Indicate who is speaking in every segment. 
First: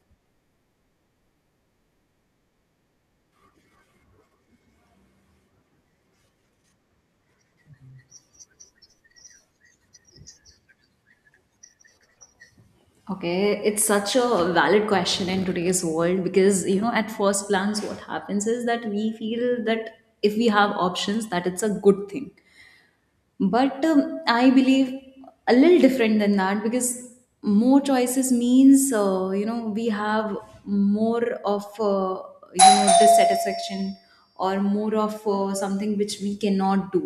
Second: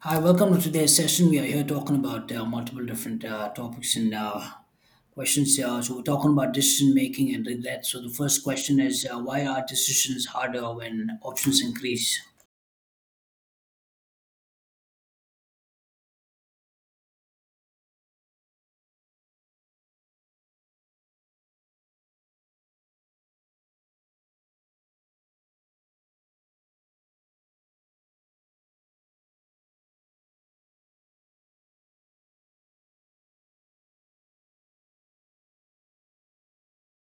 Speaker 1: Hi, welcome to today's session. We are here talking about multiple different topics and questions. We're talking about decision making and regret. So, the first question is why are decisions harder when options increase?
Speaker 2: Okay, it's such a valid question in today's world because, you know, at first glance, what happens is that we feel that if we have options, that it's a good thing, but I believe a little different than that, because more choices means, you know, we have more of you know, dissatisfaction, or more of something which we cannot do.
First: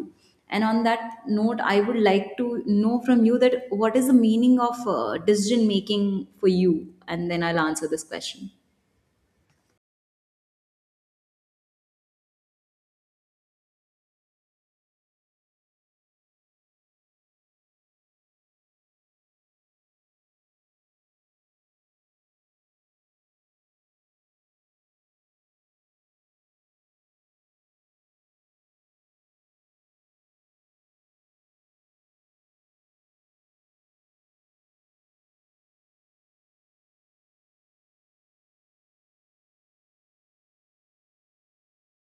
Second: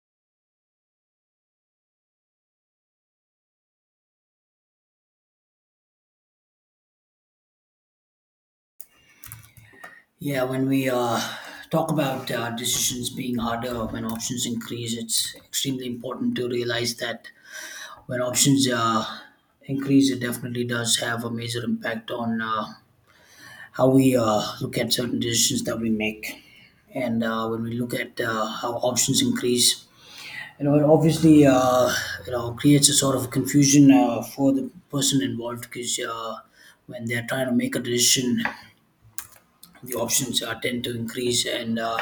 Speaker 2: And on that note, I would like to know from you, that what is the meaning of decision making for you, and then I'll answer this question.
Speaker 1: Yeah, when we talk about decisions being harder when options increase, it's extremely important to realize that when options increase, it definitely does have a major impact on. How we look at certain decisions that we make, and when we look at how options increase, it obviously creates a sort of confusion for the person involved because when they're trying to make a decision, the options tend to increase, and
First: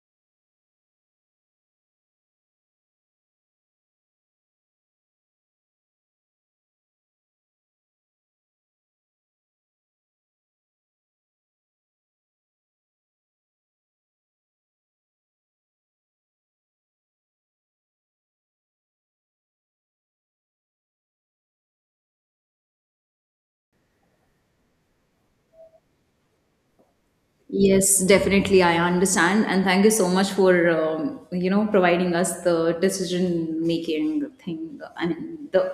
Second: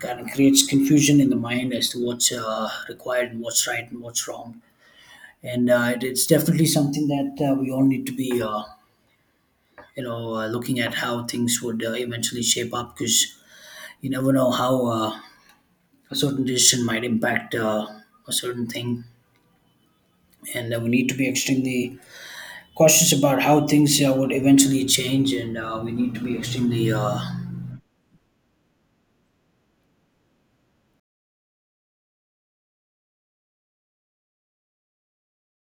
Speaker 1: kind of creates confusion in the mind as to what's required and what's right and what's wrong. And it's definitely something that we all need to be looking at how things would eventually shape up, because you never know how a certain decision might impact a certain thing. And we need to be extremely cautious about how things would eventually change, and we need to be extremely
Speaker 2: Yes, definitely. I understand. And thank you so much for, you know, providing us the decision making thing. I mean, the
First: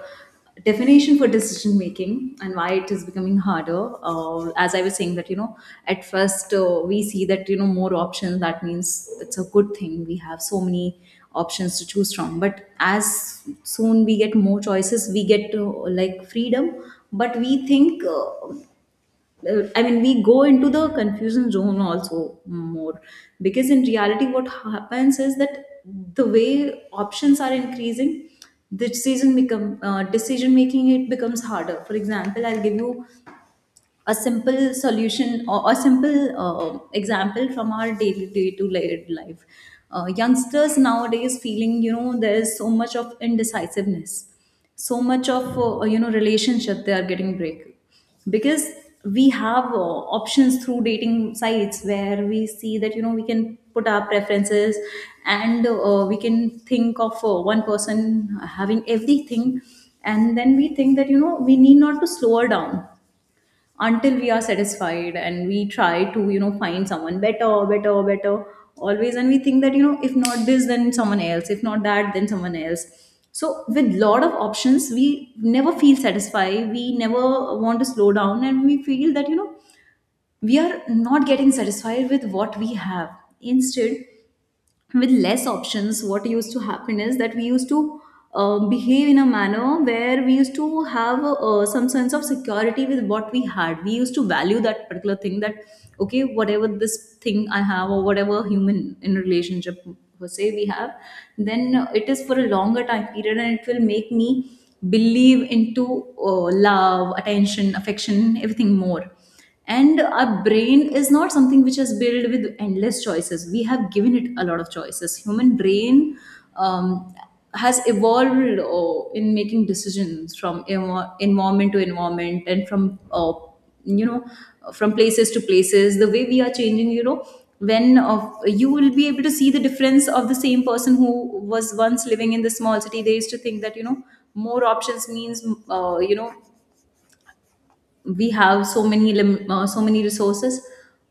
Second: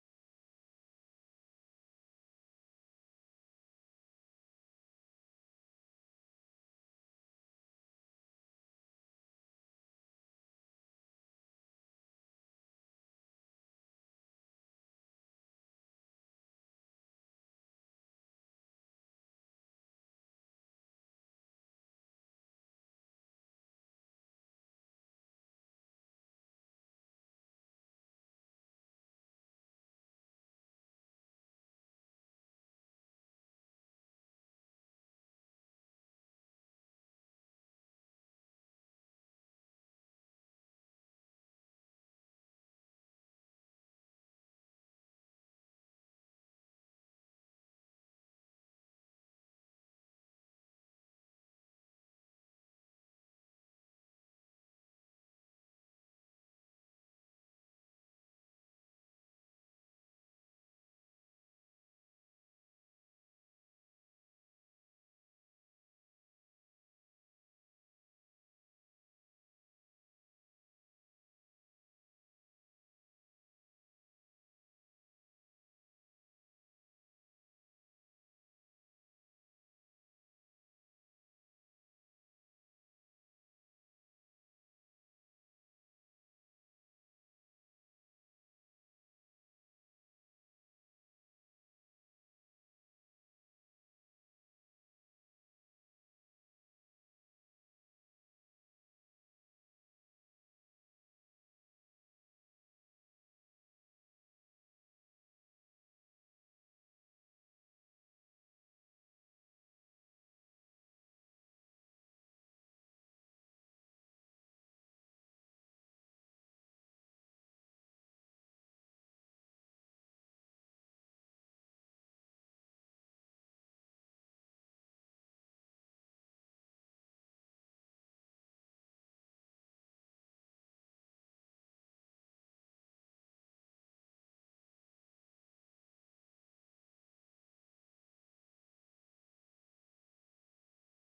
Speaker 2: definition for decision making and why it is becoming harder. As I was saying, that, you know, at first we see that, you know, more options, that means it's a good thing. We have so many options to choose from. But as soon we get more choices, we get like freedom. But we think. I mean, we go into the confusion zone also more, because in reality, what happens is that the way options are increasing, the decision become decision making, it becomes harder. For example, I'll give you a simple solution or a simple example from our daily day to day life. Youngsters nowadays feeling, you know, there's so much of indecisiveness, so much of you know, relationship they are getting break, because we have options through dating sites, where we see that you know we can put our preferences, and we can think of one person having everything. And then we think that you know we need not to slow her down until we are satisfied, and we try to you know find someone better better better always, and we think that you know if not this then someone else, if not that then someone else. So with lot of options we never feel satisfied, we never want to slow down, and we feel that you know we are not getting satisfied with what we have. Instead, with less options what used to happen is that we used to behave in a manner where we used to have some sense of security with what we had. We used to value that particular thing, that okay, whatever this thing I have, or whatever human in relationship per se we have, then it is for a longer time period, and it will make me believe into love, attention, affection, everything more. And our brain is not something which is built with endless choices. We have given it a lot of choices. Human brain um, has evolved in making decisions from environment to environment, and from you know, from places to places, the way we are changing, you know, when you will be able to see the difference of the same person who was once living in the small city, they used to think that you know more options means, you know, we have so many so many resources.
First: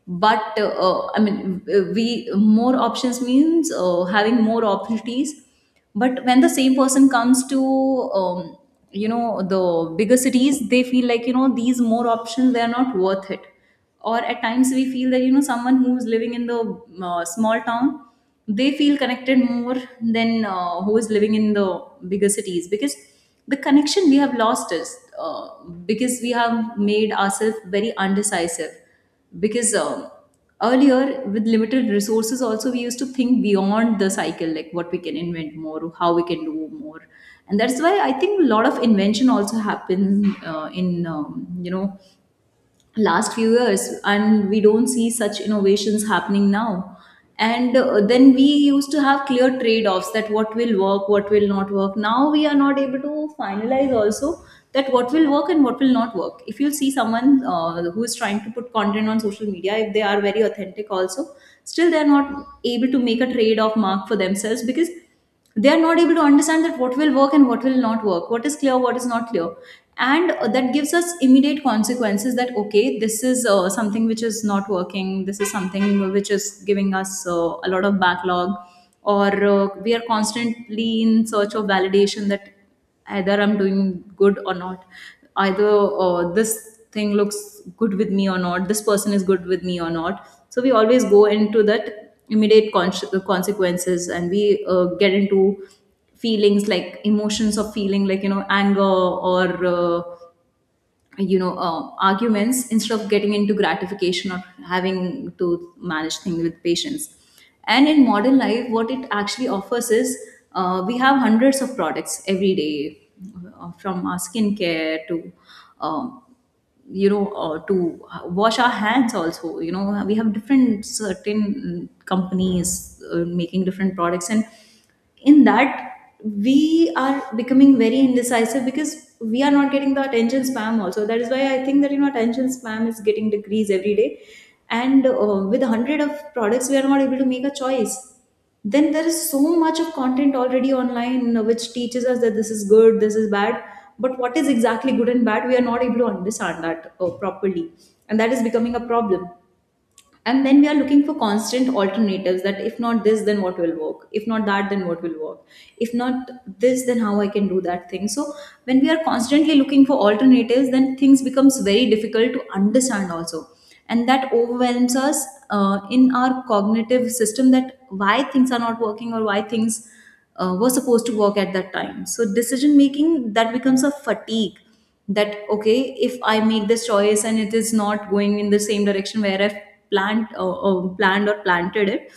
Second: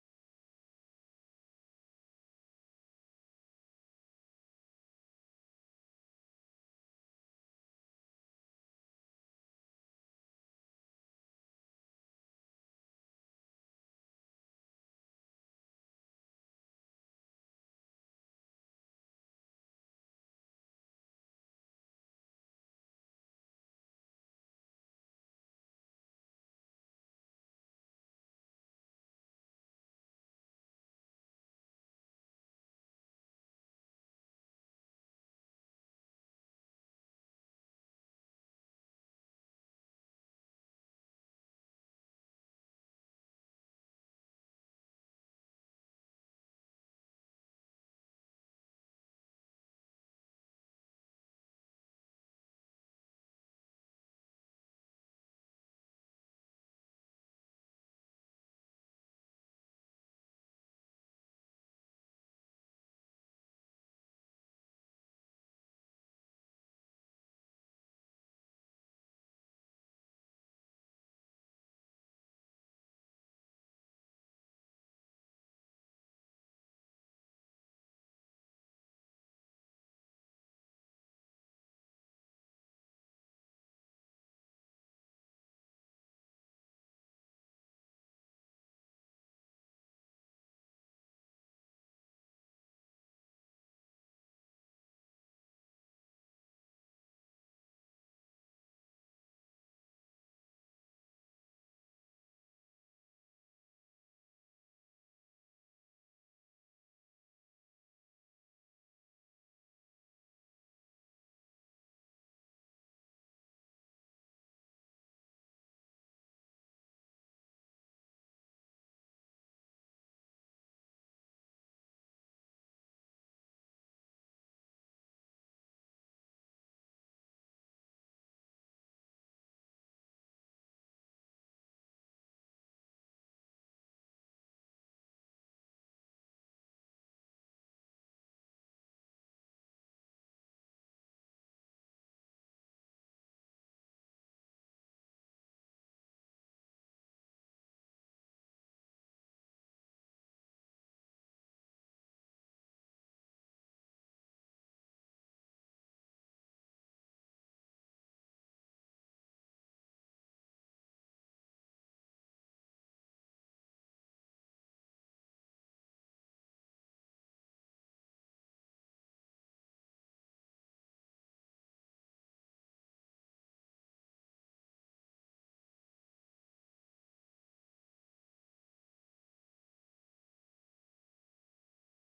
Speaker 2: But I mean, we more options means having more opportunities. But when the same person comes to um, you know the bigger cities, they feel like you know these more options they are not worth it. Or at times we feel that you know someone who's living in the small town, they feel connected more than who is living in the bigger cities, because the connection we have lost is because we have made ourselves very undecisive, because earlier with limited resources also we used to think beyond the cycle, like what we can invent more, how we can do more. And that's why I think a lot of invention also happens in you know, last few years, and we don't see such innovations happening now. And then we used to have clear trade offs, that what will work, what will not work. Now we are not able to finalize also that what will work and what will not work. If you see someone who is trying to put content on social media, if they are very authentic also, still they are not able to make a trade off mark for themselves, because they are not able to understand that what will work and what will not work, what is clear what is not clear. And that gives us immediate consequences, that okay this is something which is not working, this is something which is giving us a lot of backlog. Or we are constantly in search of validation, that either I'm doing good or not, either this thing looks good with me or not, this person is good with me or not. So we always go into that immediate consequences, and we get into feelings like emotions of feeling like you know anger or you know arguments, instead of getting into gratification or having to manage things with patience. And in modern life what it actually offers is we have hundreds of products every day, from our skincare to um, you know to wash our hands also, you know we have different certain companies making different products. And in that we are becoming very indecisive, because we are not getting the attention spam also, that is why I think that you know attention spam is getting decreased every day. And with a hundred of products we are not able to make a choice. Then there is so much of content already online which teaches us that this is good this is bad, but what is exactly good and bad we are not able to understand that properly. And that is becoming a problem. And then we are looking for constant alternatives, that if not this then what will work, if not that then what will work, if not this then how I can do that thing. So when we are constantly looking for alternatives, then things becomes very difficult to understand also, and that overwhelms us in our cognitive system, that why things are not working or why things were supposed to work at that time. So decision making that becomes a fatigue, that okay if I make this choice and it is not going in the same direction where I've planned or planted it,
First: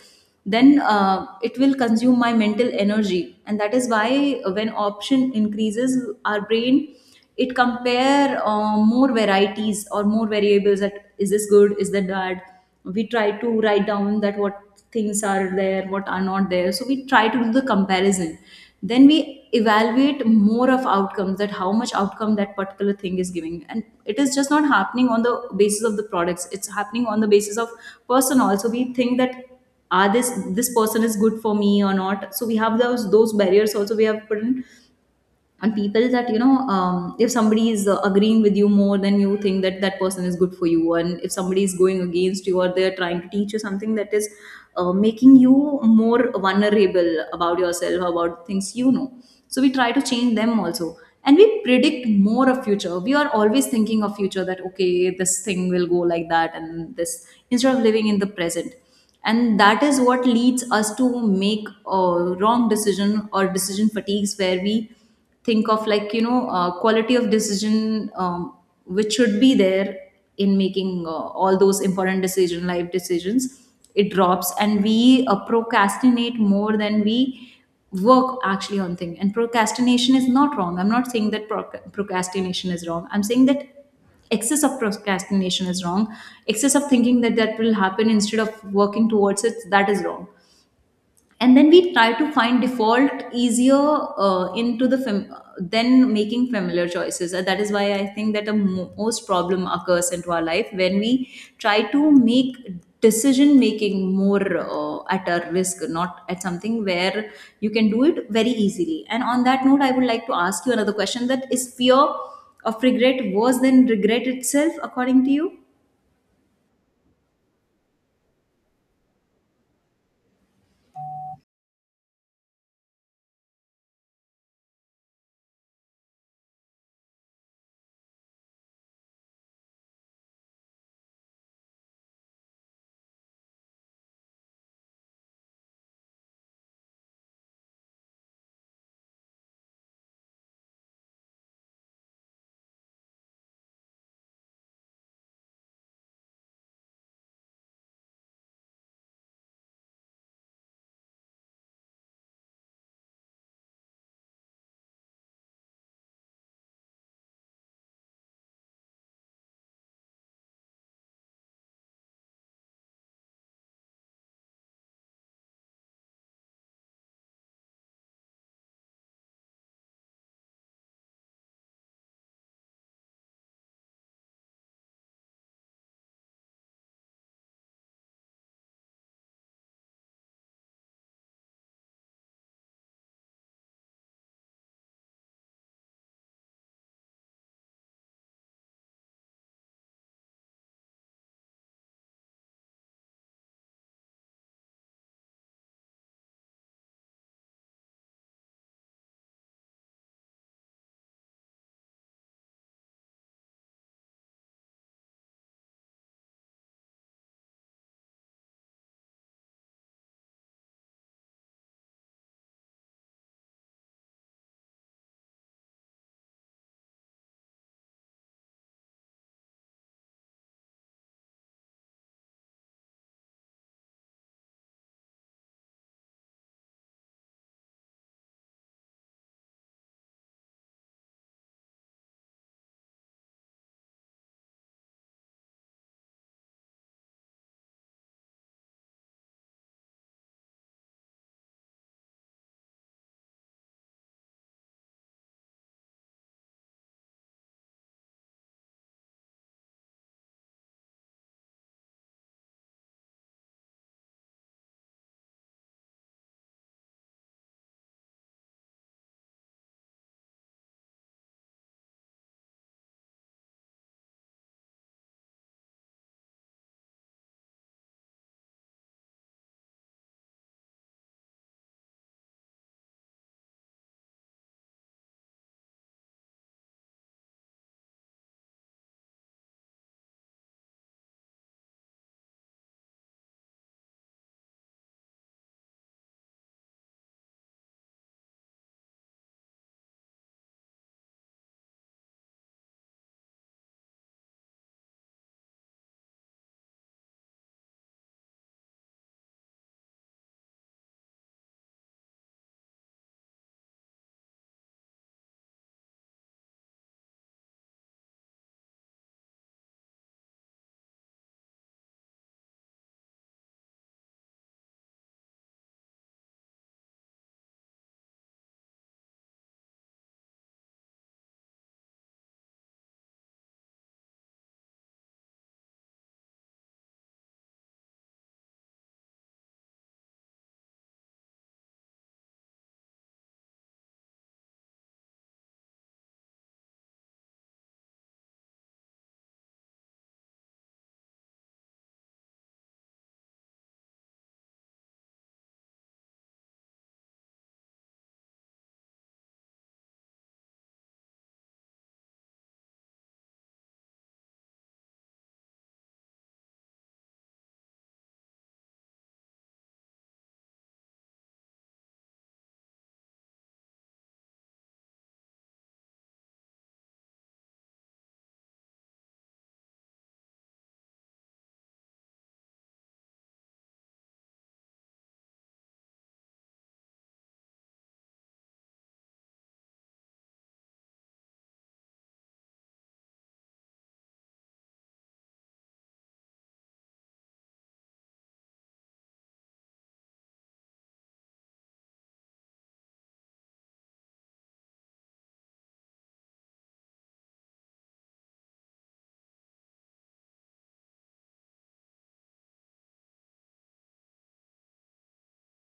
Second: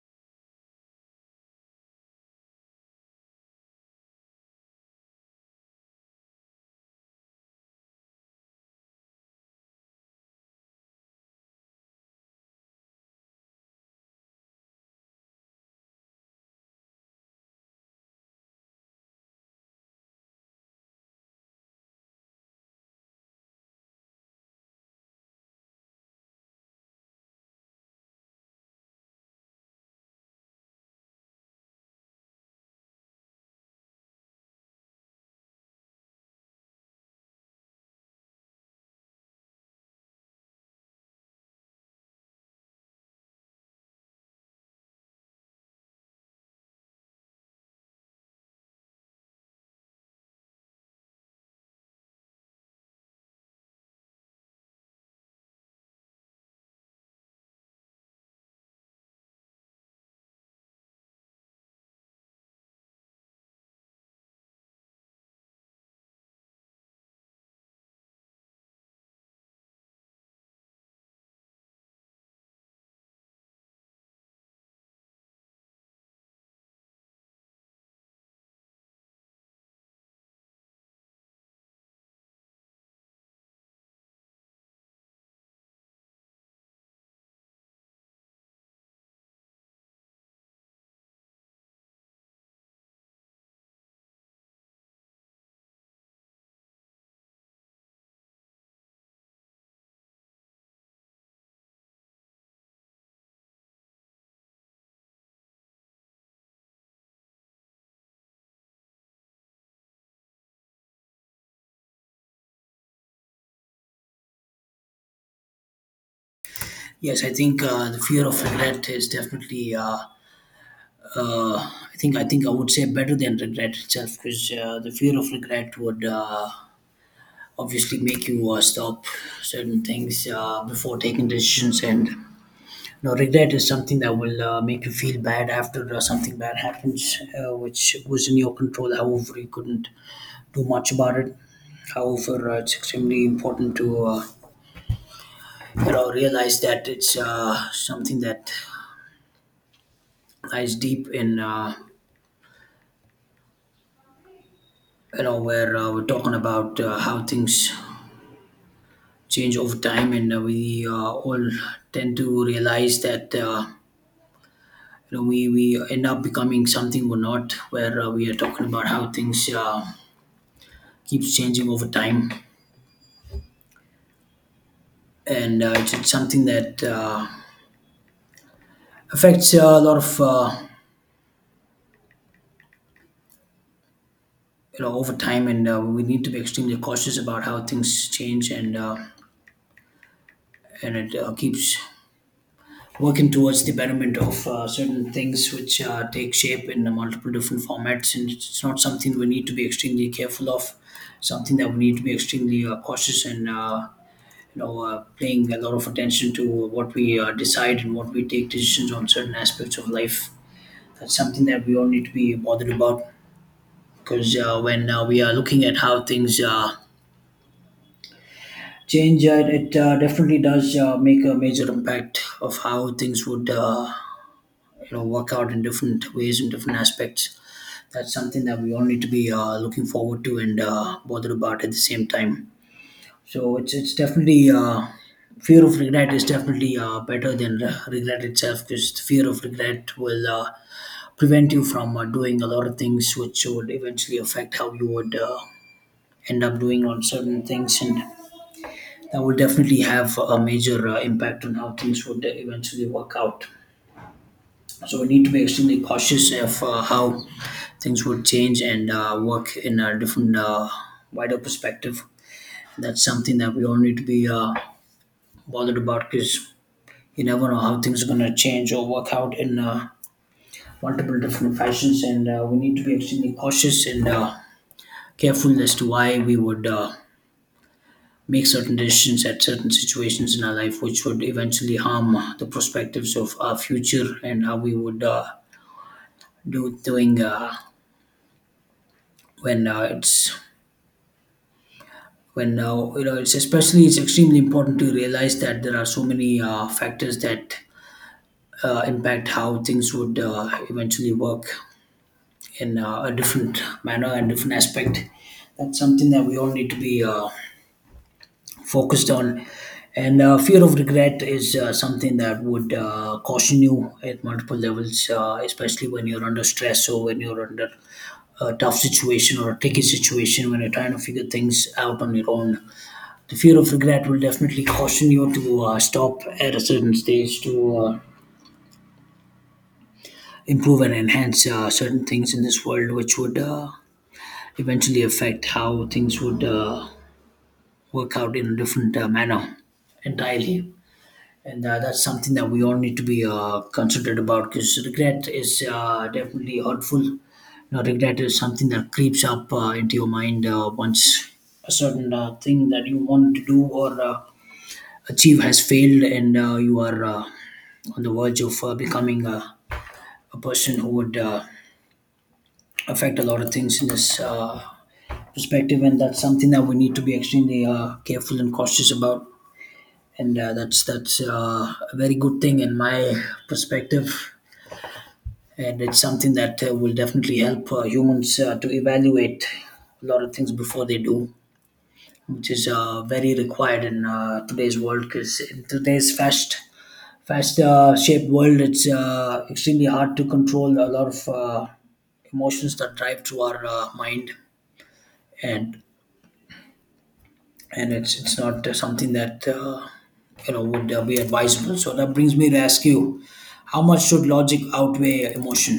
Speaker 2: then it will consume my mental energy. And that is why when option increases our brain, it compare more varieties or more variables, that is this good is that bad. We try to write down that what things are there what are not there, so we try to do the comparison. Then we evaluate more of outcomes, that how much outcome that particular thing is giving. And it is just not happening on the basis of the products, it's happening on the basis of person also. We think that are this person is good for me or not. So we have those barriers also we have put in. And people that you know if somebody is agreeing with you, more than you think that that person is good for you. And if somebody is going against you or they're trying to teach you something, that is making you more vulnerable about yourself about things you know. So we try to change them also. And we predict more of future, we are always thinking of future, that okay this thing will go like that and this, instead of living in the present. And that is what leads us to make a wrong decision or decision fatigues, where we think of like you know quality of decision which should be there in making all those important decision life decisions. It drops, and we procrastinate more than we work actually on thing. And procrastination is not wrong, I'm not saying that procrastination is wrong, I'm saying that excess of procrastination is wrong. Excess of thinking that that will happen instead of working towards it, that is wrong. And then we try to find default easier into the then making familiar choices. And that is why I think that the most problem occurs into our life when we try to make decision making more at our risk, not at something where you can do it very easily. And on that note, I would like to ask you another question, that is fear of regret worse than regret itself according to you?
Speaker 1: yes I think the fear of regret is definitely uh, I think I would say better than regret itself, because the fear of regret would obviously make you stop certain things before taking decisions. And no, regret is something that will make you feel bad after something bad happens, which was in your control. However, you couldn't do much about it. However, it's extremely important to realize that it's something that lies deep in where we're talking about how things change over time, and we all tend to realize that. You know, we end up becoming something we're not, where we are talking about how things keeps changing over time, and it's something that affects a lot of over time, and we need to be extremely cautious about how things change. And and it keeps working towards the betterment of certain things which take shape in multiple different formats, and it's not something we need to be extremely careful of. Something that we need to be extremely cautious and. You know, paying a lot of attention to what we decide and what we take decisions on certain aspects of life. That's something that we all need to be bothered about, because when we are looking at how things change, it definitely does make a major impact of how things would work out in different ways in different aspects. That's something that we all need to be looking forward to and bothered about at the same time. So it's definitely fear of regret is definitely better than regret itself, because the fear of regret will prevent you from doing a lot of things which would eventually affect how you would end up doing on certain things, and that will definitely have a major impact on how things would eventually work out. So we need to be extremely cautious of how things would change and work in a different wider perspective. That's something that we all need to be bothered about, because you never know how things are going to change or work out in multiple different fashions. And we need to be extremely cautious and careful as to why we would make certain decisions at certain situations in our life, which would eventually harm the perspectives of our future and how we would do doing when uh, it's when it's especially it's extremely important to realize that there are so many factors that impact how things would eventually work in a different manner and different aspect. That's something that we all need to be focused on. And fear of regret is something that would caution you at multiple levels, especially when you're under stress or when you're under a tough situation or a tricky situation, when you're trying to figure things out on your own. The fear of regret will definitely caution you to stop at a certain stage to improve and enhance certain things in this world, which would eventually affect how things would work out in a different manner entirely. And that's something that we all need to be considerate about, because regret is definitely hurtful. You know regret is something that creeps up into your mind once a certain thing that you want to do or achieve has failed, and you are on the verge of becoming a person who would affect a lot of things in this perspective. And that's something that we need to be extremely careful and cautious about. And That's a very good thing in my perspective, and it's something that will definitely help humans to evaluate a lot of things before they do, which is very required in today's world. Because in today's fast, fast shaped world, it's extremely hard to control a lot of emotions that drive through our mind, and and it's not something that would be advisable. So that brings me to ask you, how much should logic outweigh emotion?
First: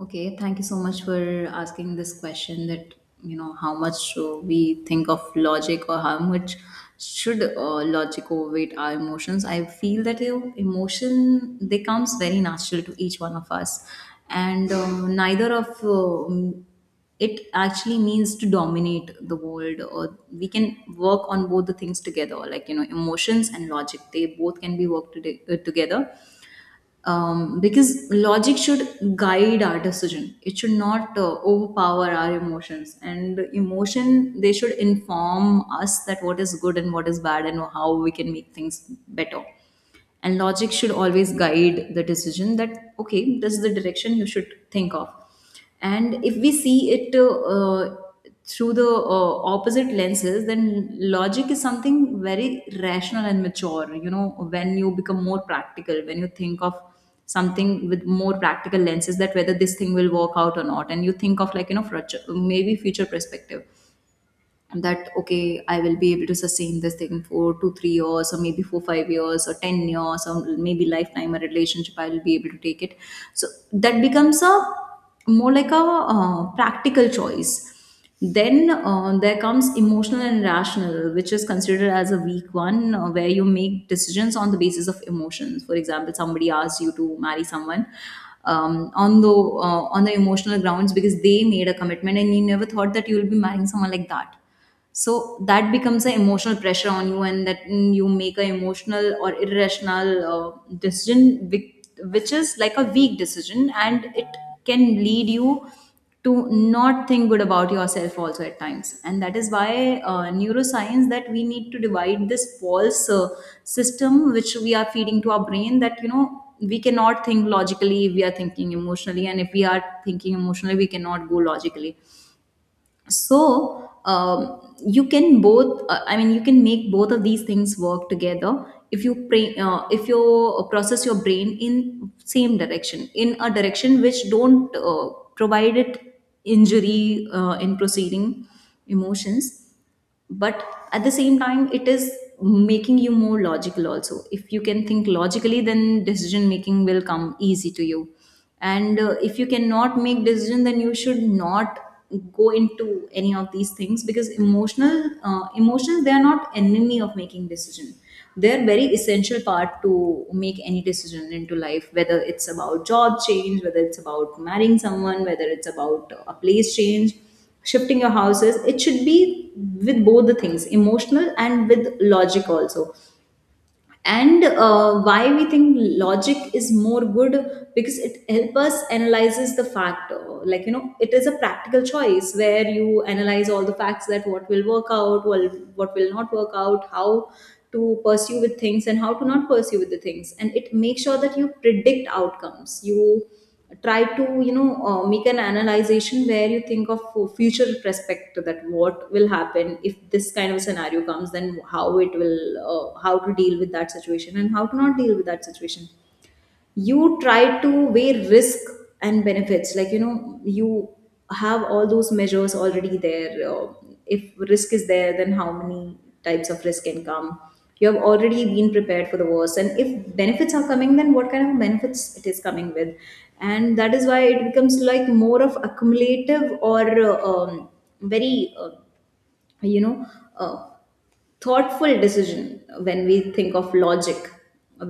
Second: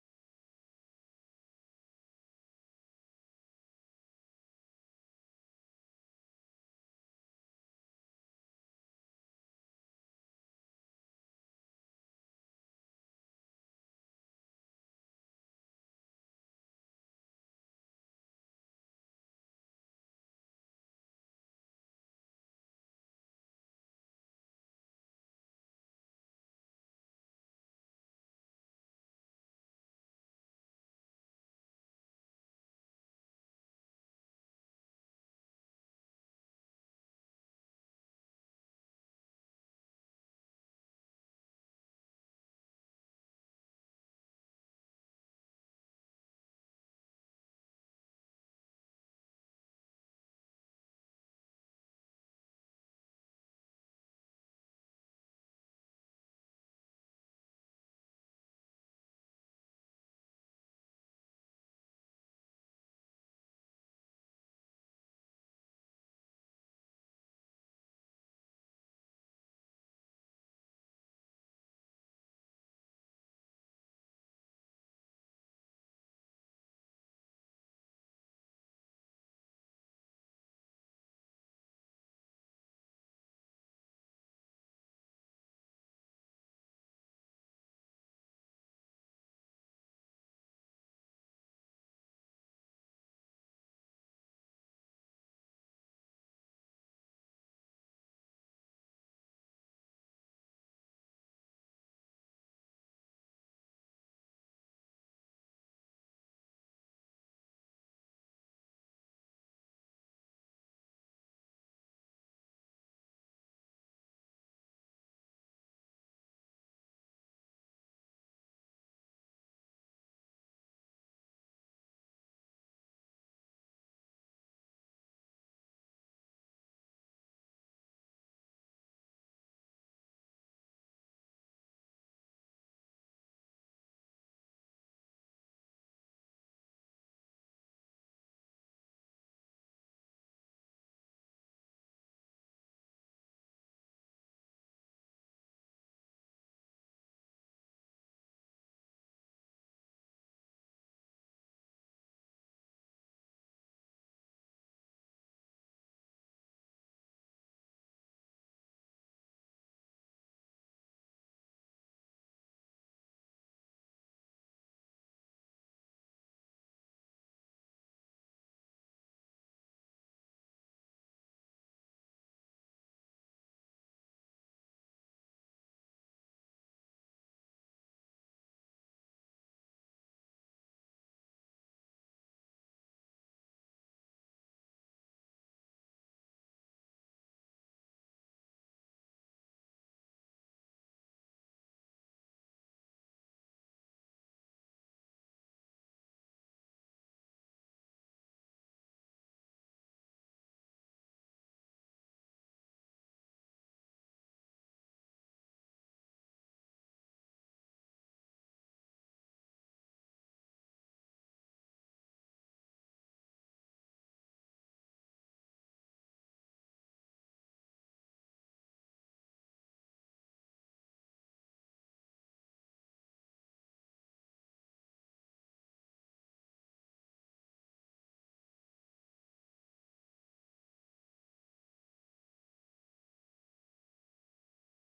Speaker 2: Okay, thank you so much for asking this question, that, you know, how much we think of logic, or how much should logic overweight our emotions. I feel that you know, emotion, they comes very natural to each one of us. And neither of it actually means to dominate the world, or we can work on both the things together, like you know, emotions and logic, they both can be worked together, because logic should guide our decision, it should not overpower our emotions. And emotion, they should inform us that what is good and what is bad and how we can make things better, and logic should always guide the decision that okay, this is the direction you should think of. And if we see it through the opposite lenses, then logic is something very rational and mature, you know, when you become more practical, when you think of something with more practical lenses, that whether this thing will work out or not. And you think of like, you know, future, maybe future perspective, that okay, I will be able to sustain this thing for 2-3 years, or maybe 4-5 years or 10 years, or maybe lifetime, a relationship I will be able to take it. So that becomes a more like a practical choice. Then there comes emotional and rational, which is considered as a weak one, where you make decisions on the basis of emotions. For example, somebody asks you to marry someone, on the on the emotional grounds, because they made a commitment and you never thought that you will be marrying someone like that. So that becomes an emotional pressure on you, and that you make an emotional or irrational decision, which is like a weak decision, and it can lead you to not think good about yourself also at times. And that is why neuroscience, that we need to divide this false system which we are feeding to our brain, that you know, we cannot think logically, we are thinking emotionally, and if we are thinking emotionally we cannot go logically. So you can both I mean, you can make both of these things work together if you pray, if you process your brain in same direction, in a direction which don't provide it injury in proceeding emotions, but at the same time it is making you more logical also. If you can think logically, then decision making will come easy to you. And if you cannot make decision, then you should not go into any of these things, because emotional emotions, they are not enemy of making decision. They're very essential part to make any decision into life, whether it's about job change, whether it's about marrying someone, whether it's about a place change, shifting your houses. It should be with both the things, emotional and with logic also. And why we think logic is more good, because it helps us analyzes the fact, like you know, it is a practical choice where you analyze all the facts, that what will work out well, what will not work out, how to pursue with things and how to not pursue with the things. And it makes sure that you predict outcomes, you try to, you know, make an analyzation where you think of future perspective, that what will happen if this kind of scenario comes, then how it will how to deal with that situation and how to not deal with that situation. You try to weigh risk and benefits, like you know, you have all those measures already there. If risk is there, then how many types of risk can come, you have already been prepared for the worst. And if benefits are coming, then what kind of benefits it is coming with. And that is why it becomes like more of accumulative, or uh, um, very you know, a thoughtful decision when we think of logic,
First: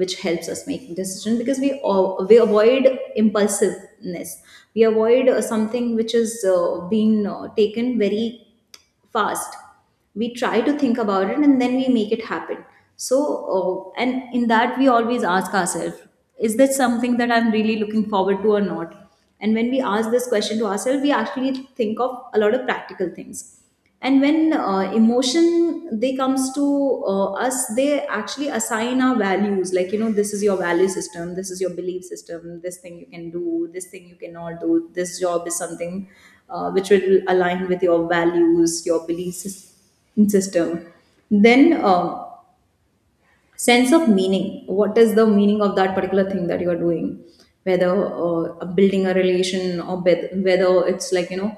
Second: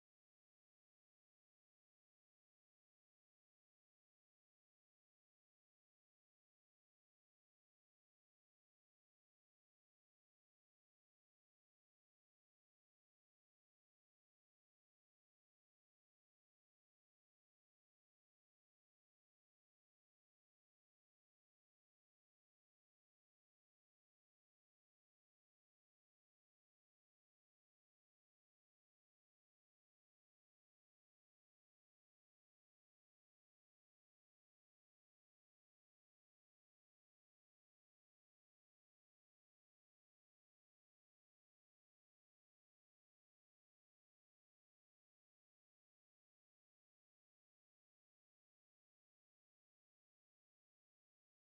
Speaker 2: which helps us make decision, because we avoid impulsiveness, we avoid something which is being taken very fast. We try to think about it and then we make it happen. So and in that, we always ask ourselves, is this something that I'm really looking forward to or not. And when we ask this question to ourselves, we actually think of a lot of practical things. And when emotion, they comes to us, they actually assign our values, like you know, this is your value system, this is your belief system, this thing you can do, this thing you cannot do, this job is something which will align with your values, your system. Then um sense of meaning, what is the meaning of that particular thing that you are doing, whether building a relation, or whether it's like, you know,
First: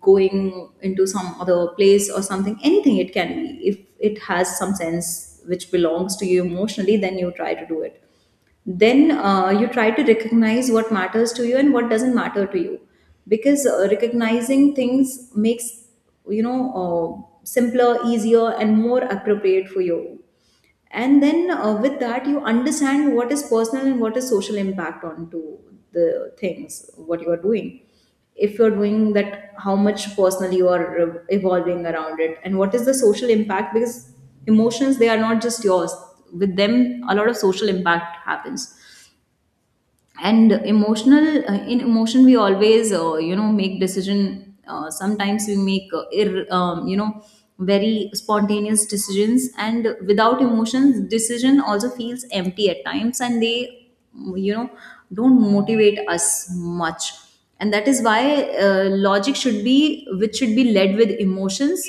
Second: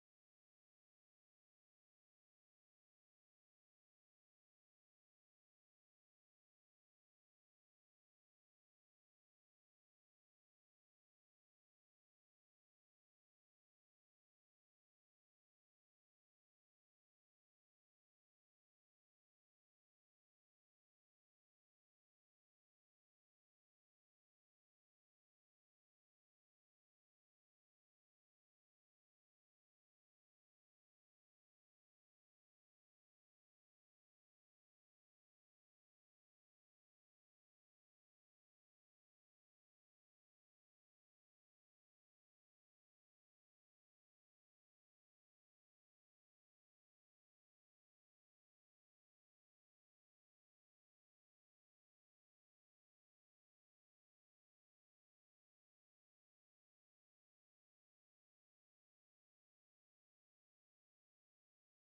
Speaker 2: going into some other place or something, anything it can be, if it has some sense which belongs to you emotionally, then you try to do it. Then you try to recognize what matters to you and what doesn't matter to you, because recognizing things makes, you know, simpler, easier and more appropriate for you. And then with that, you understand what is personal and what is social impact onto the things what you are doing. If you're doing that, how much personally you are evolving around it, and what is the social impact, because emotions, they are not just yours, with them a lot of social impact happens. And emotional in emotion, we always you know, make decision, sometimes we make you know, very spontaneous decisions, and without emotions decision also feels empty at times, and they, you know, don't motivate us much. And that is why logic should be, which should be led with emotions,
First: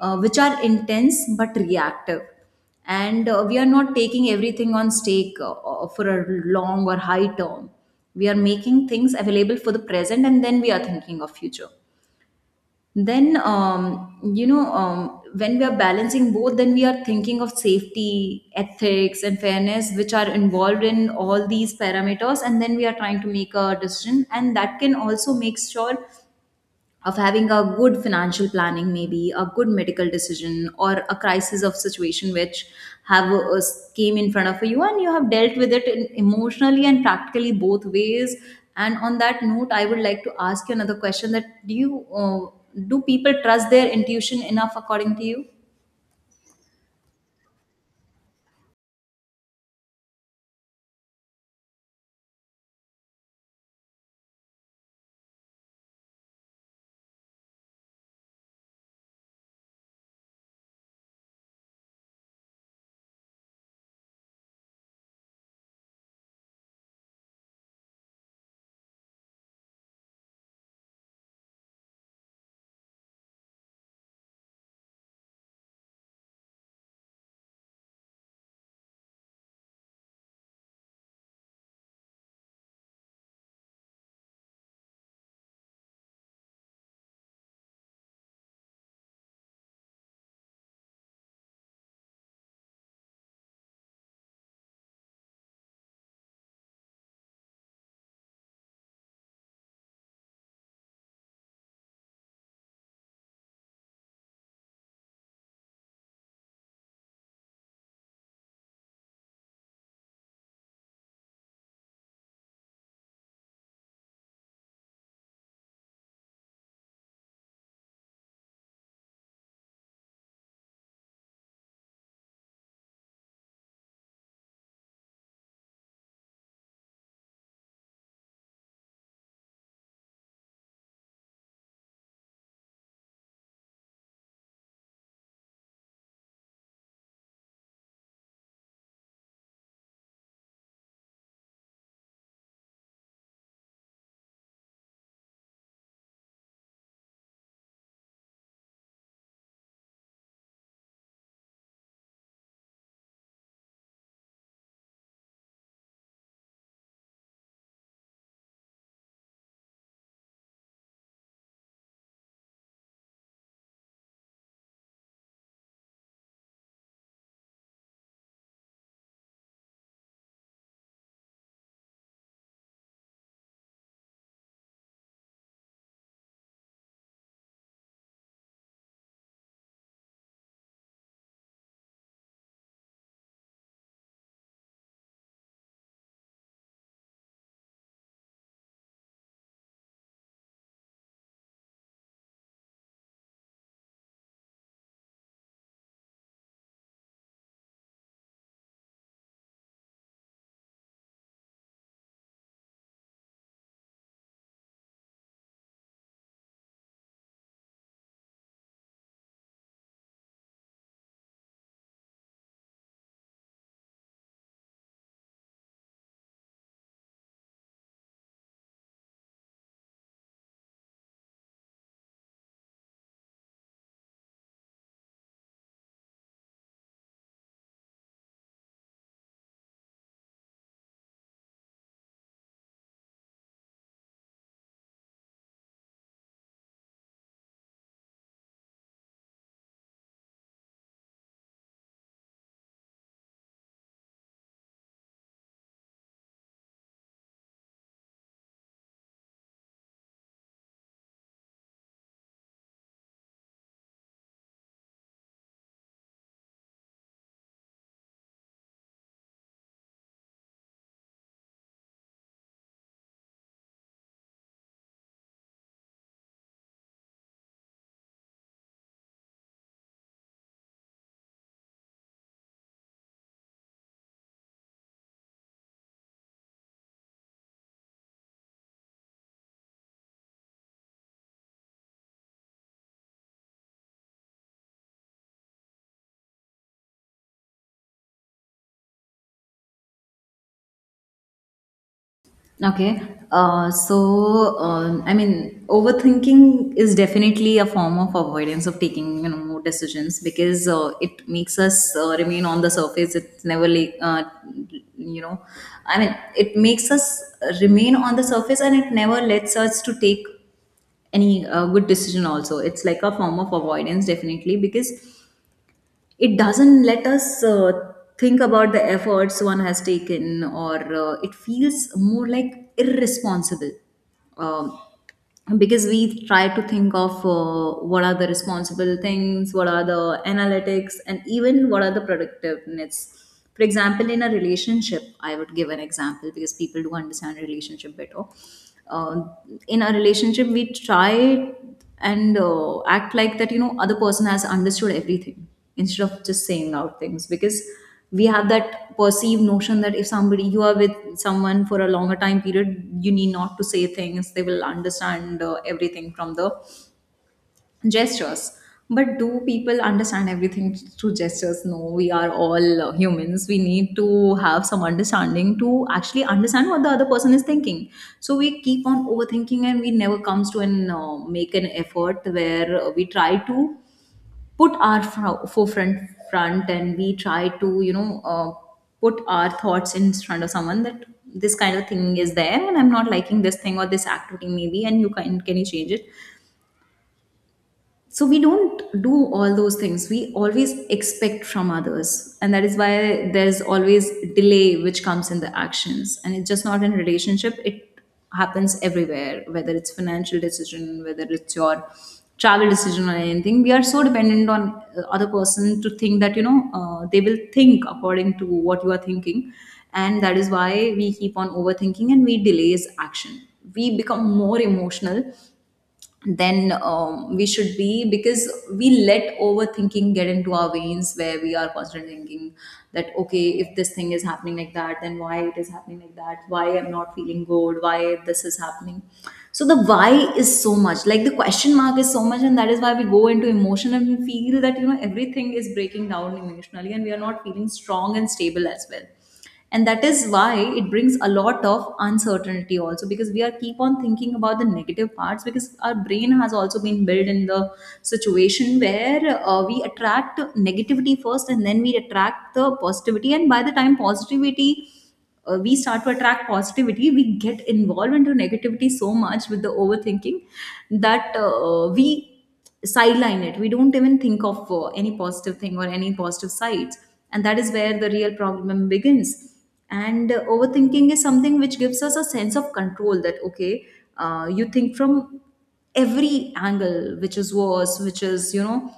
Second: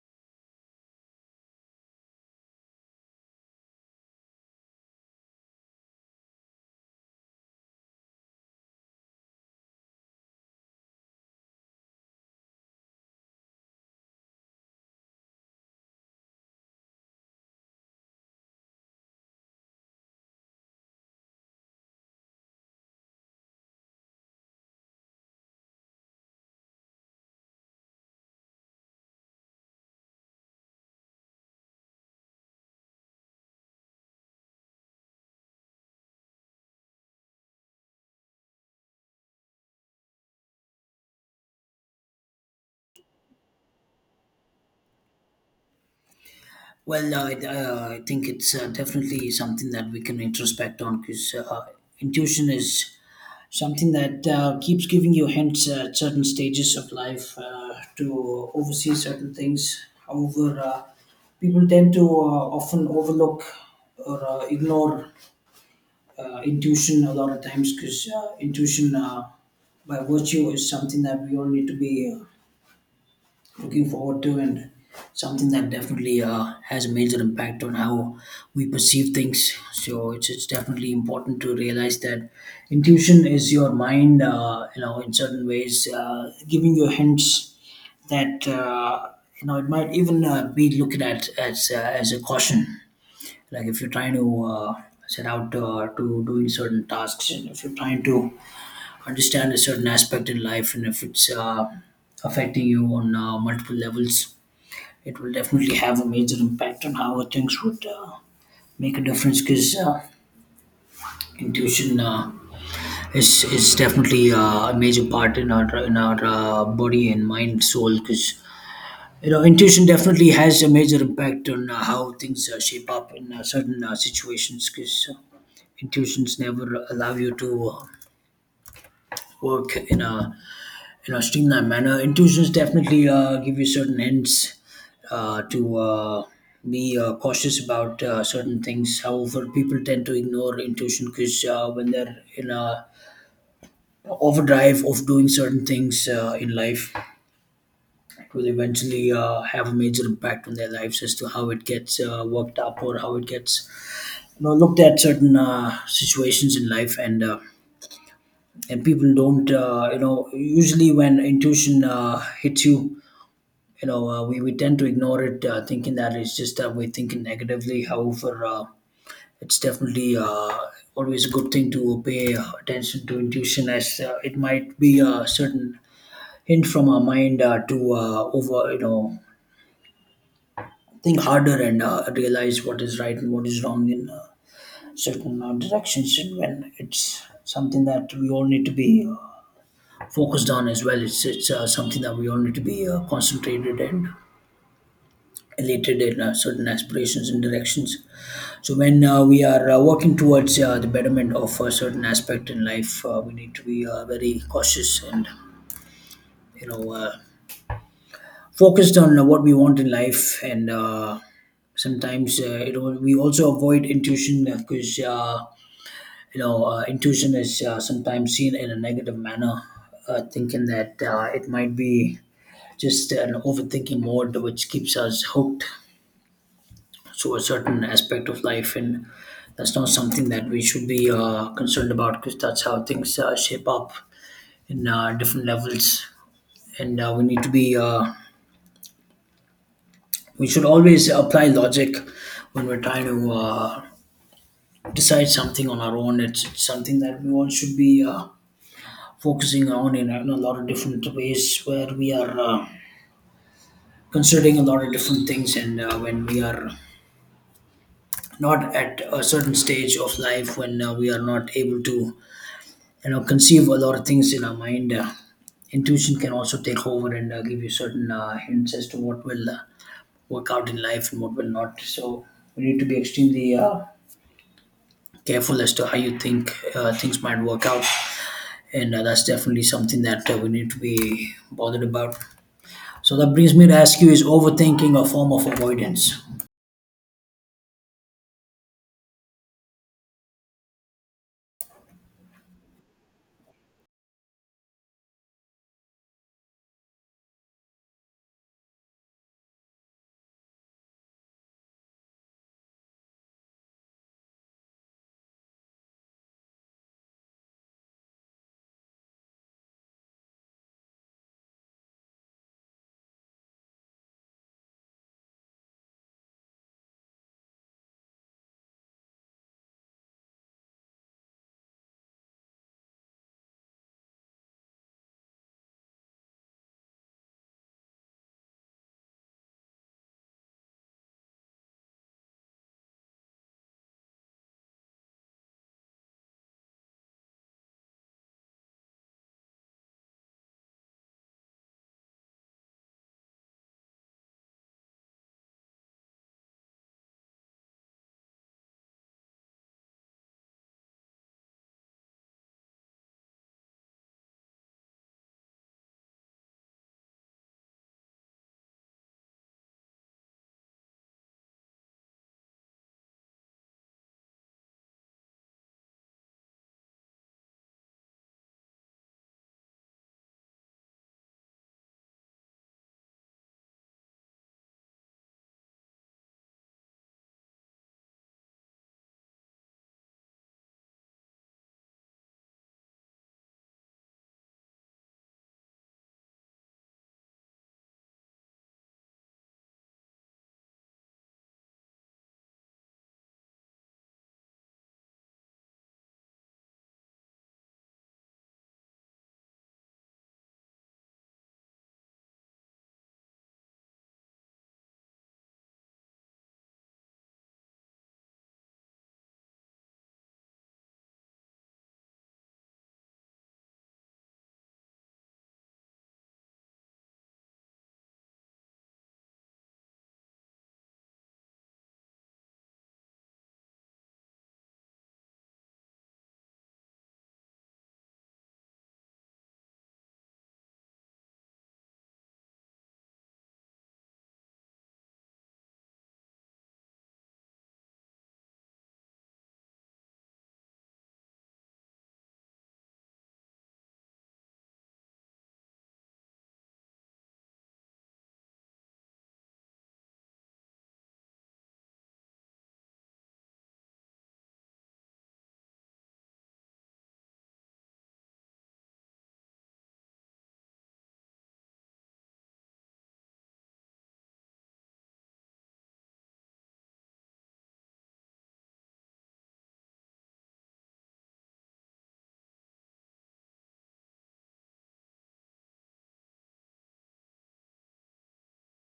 Speaker 2: which are intense but reactive. And we are not taking everything on stake for a long or high term. We are making things available for the present, and then we are thinking of future. Then you know, when we are balancing both, then we are thinking of safety, ethics and fairness, which are involved in all these parameters. And then we are trying to make a decision, and that can also make sure of having a good financial planning, maybe a good medical decision, or a crisis of situation which have came in front of you, and you have dealt with it in emotionally and practically, both ways. And on that note, I would like to ask you another question, that do you do people trust their intuition enough, according to you?
Speaker 1: Well, I think it's definitely something that we can introspect on, because intuition is something that keeps giving you hints at certain stages of life to oversee certain things. However, people tend to often overlook or ignore intuition a lot of times, because intuition, by virtue, is something that we all need to be. Looking forward to, and something that definitely has a major impact on how we perceive things. So it's definitely important to realize that intuition is your mind in certain ways giving you hints that it might even be looked at as a caution. Like if you're trying to set out to doing certain tasks, and if you're trying to understand a certain aspect in life, and if it's affecting you on multiple levels, it will definitely have a major impact on how things would make a difference, because intuition is definitely a major part in our body and mind soul. Because you know intuition definitely has a major impact on how things shape up in certain situations, because intuitions never allow you to work in a streamlined manner. Intuitions definitely give you certain hints to be cautious about certain things. However, people tend to ignore intuition, because when they're in a overdrive of doing certain things in life, it will eventually have a major impact on their lives as to how it gets worked up or how it gets looked at certain situations in life and. And people don't, you know, usually when intuition hits you, we tend to ignore it thinking that it's just that we're thinking negatively. However, it's definitely always a good thing to pay attention to intuition, as it might be a certain hint from our mind to over think harder and realize what is right and what is wrong in certain directions. And when it's something that we all need to be focused on as well, it's something that we all need to be concentrated and elated in certain aspirations and directions. So when we are working towards the betterment of a certain aspect in life, we need to be very cautious and you know uh, focused on what we want in life. And sometimes we also avoid intuition, because intuition is sometimes seen in a negative manner, thinking that it might be just an overthinking mode which keeps us hooked so a certain aspect of life, and that's not something that we should be concerned about, because that's how things shape up in different levels. And we need to be we should always apply logic when we're trying to decide something on our own. It's something that we all should be focusing on in, in a lot of different ways, where we are considering a lot of different things. And when we are not at a certain stage of life, when we are not able to conceive a lot of things in our mind, intuition can also take over and give you certain hints as to what will work out in life and what will not. So we need to be extremely careful as to how you think things might work out. And that's definitely something that we need to be bothered about. So that brings me to ask you, is overthinking a form of avoidance
Speaker 2: Okay. I mean, overthinking is definitely a form of avoidance of taking, you know, more decisions, because it makes us remain on the surface. It's never, like, you know, I mean, it makes us remain on the surface, and it never lets us to take any good decision also. It's like a form of avoidance, definitely, because it doesn't let us think about the efforts one has taken, or it feels more like irresponsible, um, because we try to think of what are the responsible things, what are the analytics, and even what are the productiveness. For example, in a relationship, I would give an example because people do understand relationship better. uh, in a relationship, we try and act like that, you know, other person has understood everything, instead of just saying out things, because we have that perceived notion that if somebody, you are with someone for a longer time period, you need not to say things, they will understand everything from the gestures. But do people understand everything through gestures? No, we are all humans, we need to have some understanding to actually understand what the other person is thinking. So we keep on overthinking, and we never comes to an make an effort where we try to put our forefront front, and we try to, you know, put our thoughts in front of someone that this kind of thing is there, and I'm not liking this thing or this activity maybe, and you can you change it. So we don't do all those things, we always expect from others, and that is why there's always delay which comes in the actions. And it's just not in relationship, it happens everywhere, whether it's financial decision, whether it's your travel decision or anything. We are so dependent on other person to think that, you know, they will think according to what you are thinking. And that is why we keep on overthinking and we delays action. We become more emotional then we should be, because we let overthinking get into our veins, where we are constantly thinking that okay, if this thing is happening like that, then why it is happening like that, why I'm not Feeling good, why this is happening? So the why is so much, like the question mark is so much, and that is why we go into emotion and we feel that you know everything is breaking down emotionally and we are not feeling strong and stable as well. And that is why it brings a lot of uncertainty also, because we are keep on thinking about the negative parts, because our brain has also been built in the situation where we attract negativity first and then we attract the positivity, and by the time positivity we start to attract positivity, we get involved into negativity so much with the overthinking that we sideline it. We don't even think of any positive thing or any positive sides, and that is where the real problem begins. And overthinking is something which gives us a sense of control, that okay, you think from every angle which is worse, which is you know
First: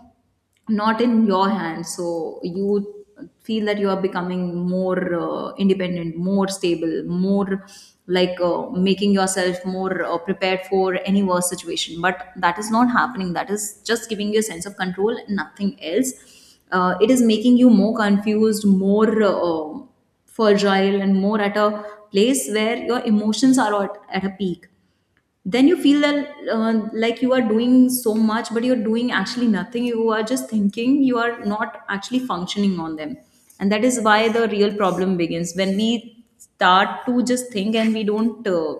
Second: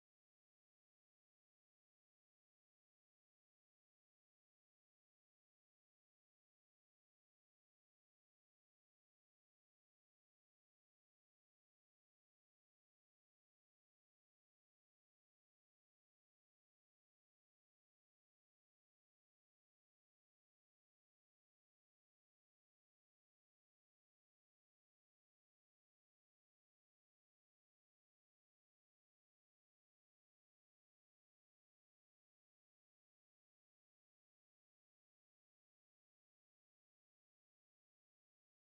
Speaker 2: not in your hands, so you feel that you are becoming more independent, more stable, more like making yourself more prepared for any worse situation, but that is not happening. That is just giving you a sense of control and nothing else. It is making you more confused, more fragile, and more at a place where your emotions are at a peak. Then you feel that like you are doing so much, but you're doing actually nothing. You are just thinking, you are not actually functioning on them. And that is why the real problem begins when we start to just think and we don't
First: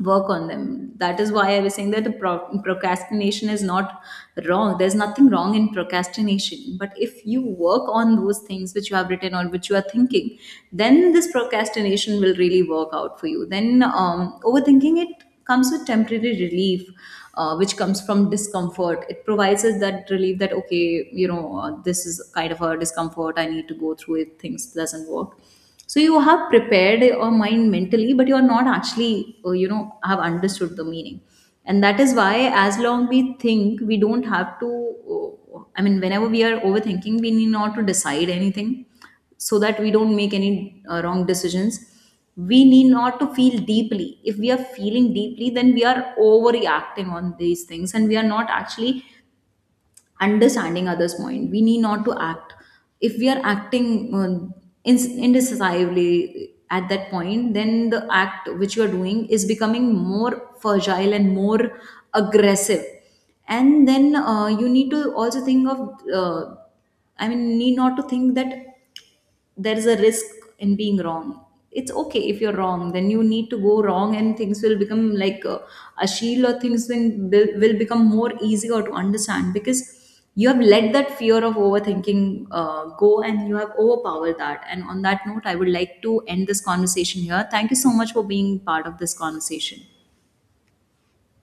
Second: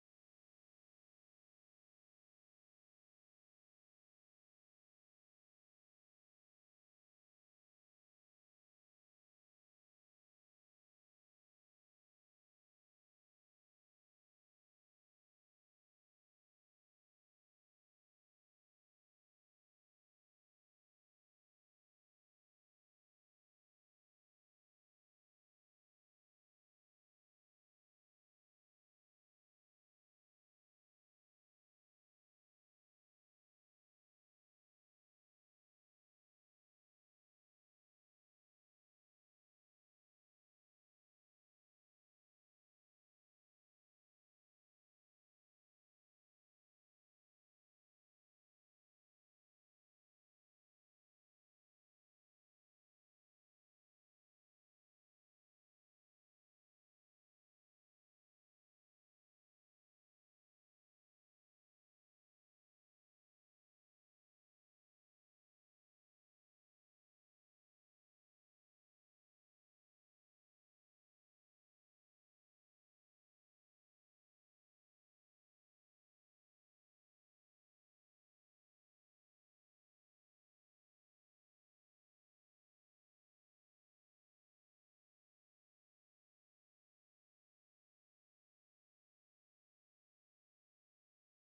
Speaker 2: work on them. That is why I was saying that the procrastination is not wrong, there's nothing wrong in procrastination, but if you work on those things which you have written or which you are thinking, then this procrastination will really work out for you. Then overthinking, it comes with temporary relief which comes from discomfort. It provides us that relief that okay, you know, this is kind of a discomfort, I need to go through it, things doesn't work. So you have prepared your mind mentally, but you are not actually you know have understood the meaning. And that is why as long we think we don't have to I mean whenever we are overthinking, we need not to decide anything, so that we don't make any wrong decisions. We need not to feel deeply. If we are feeling deeply, then we are overreacting on these things and we are not actually understanding others point. We need not to act. If we are acting, indecisively at that point, then the act which you are doing is becoming more fragile and more aggressive. And then you need to also think of uh, I mean, need not to think that there is a risk in being wrong. It's okay, if you're wrong then you need to go wrong, and things will become like a shield, or will become more easier to understand, because you have let that fear of overthinking go, and you have overpowered that. And on that note, I would like to end this conversation here. Thank you so much for being part of this conversation.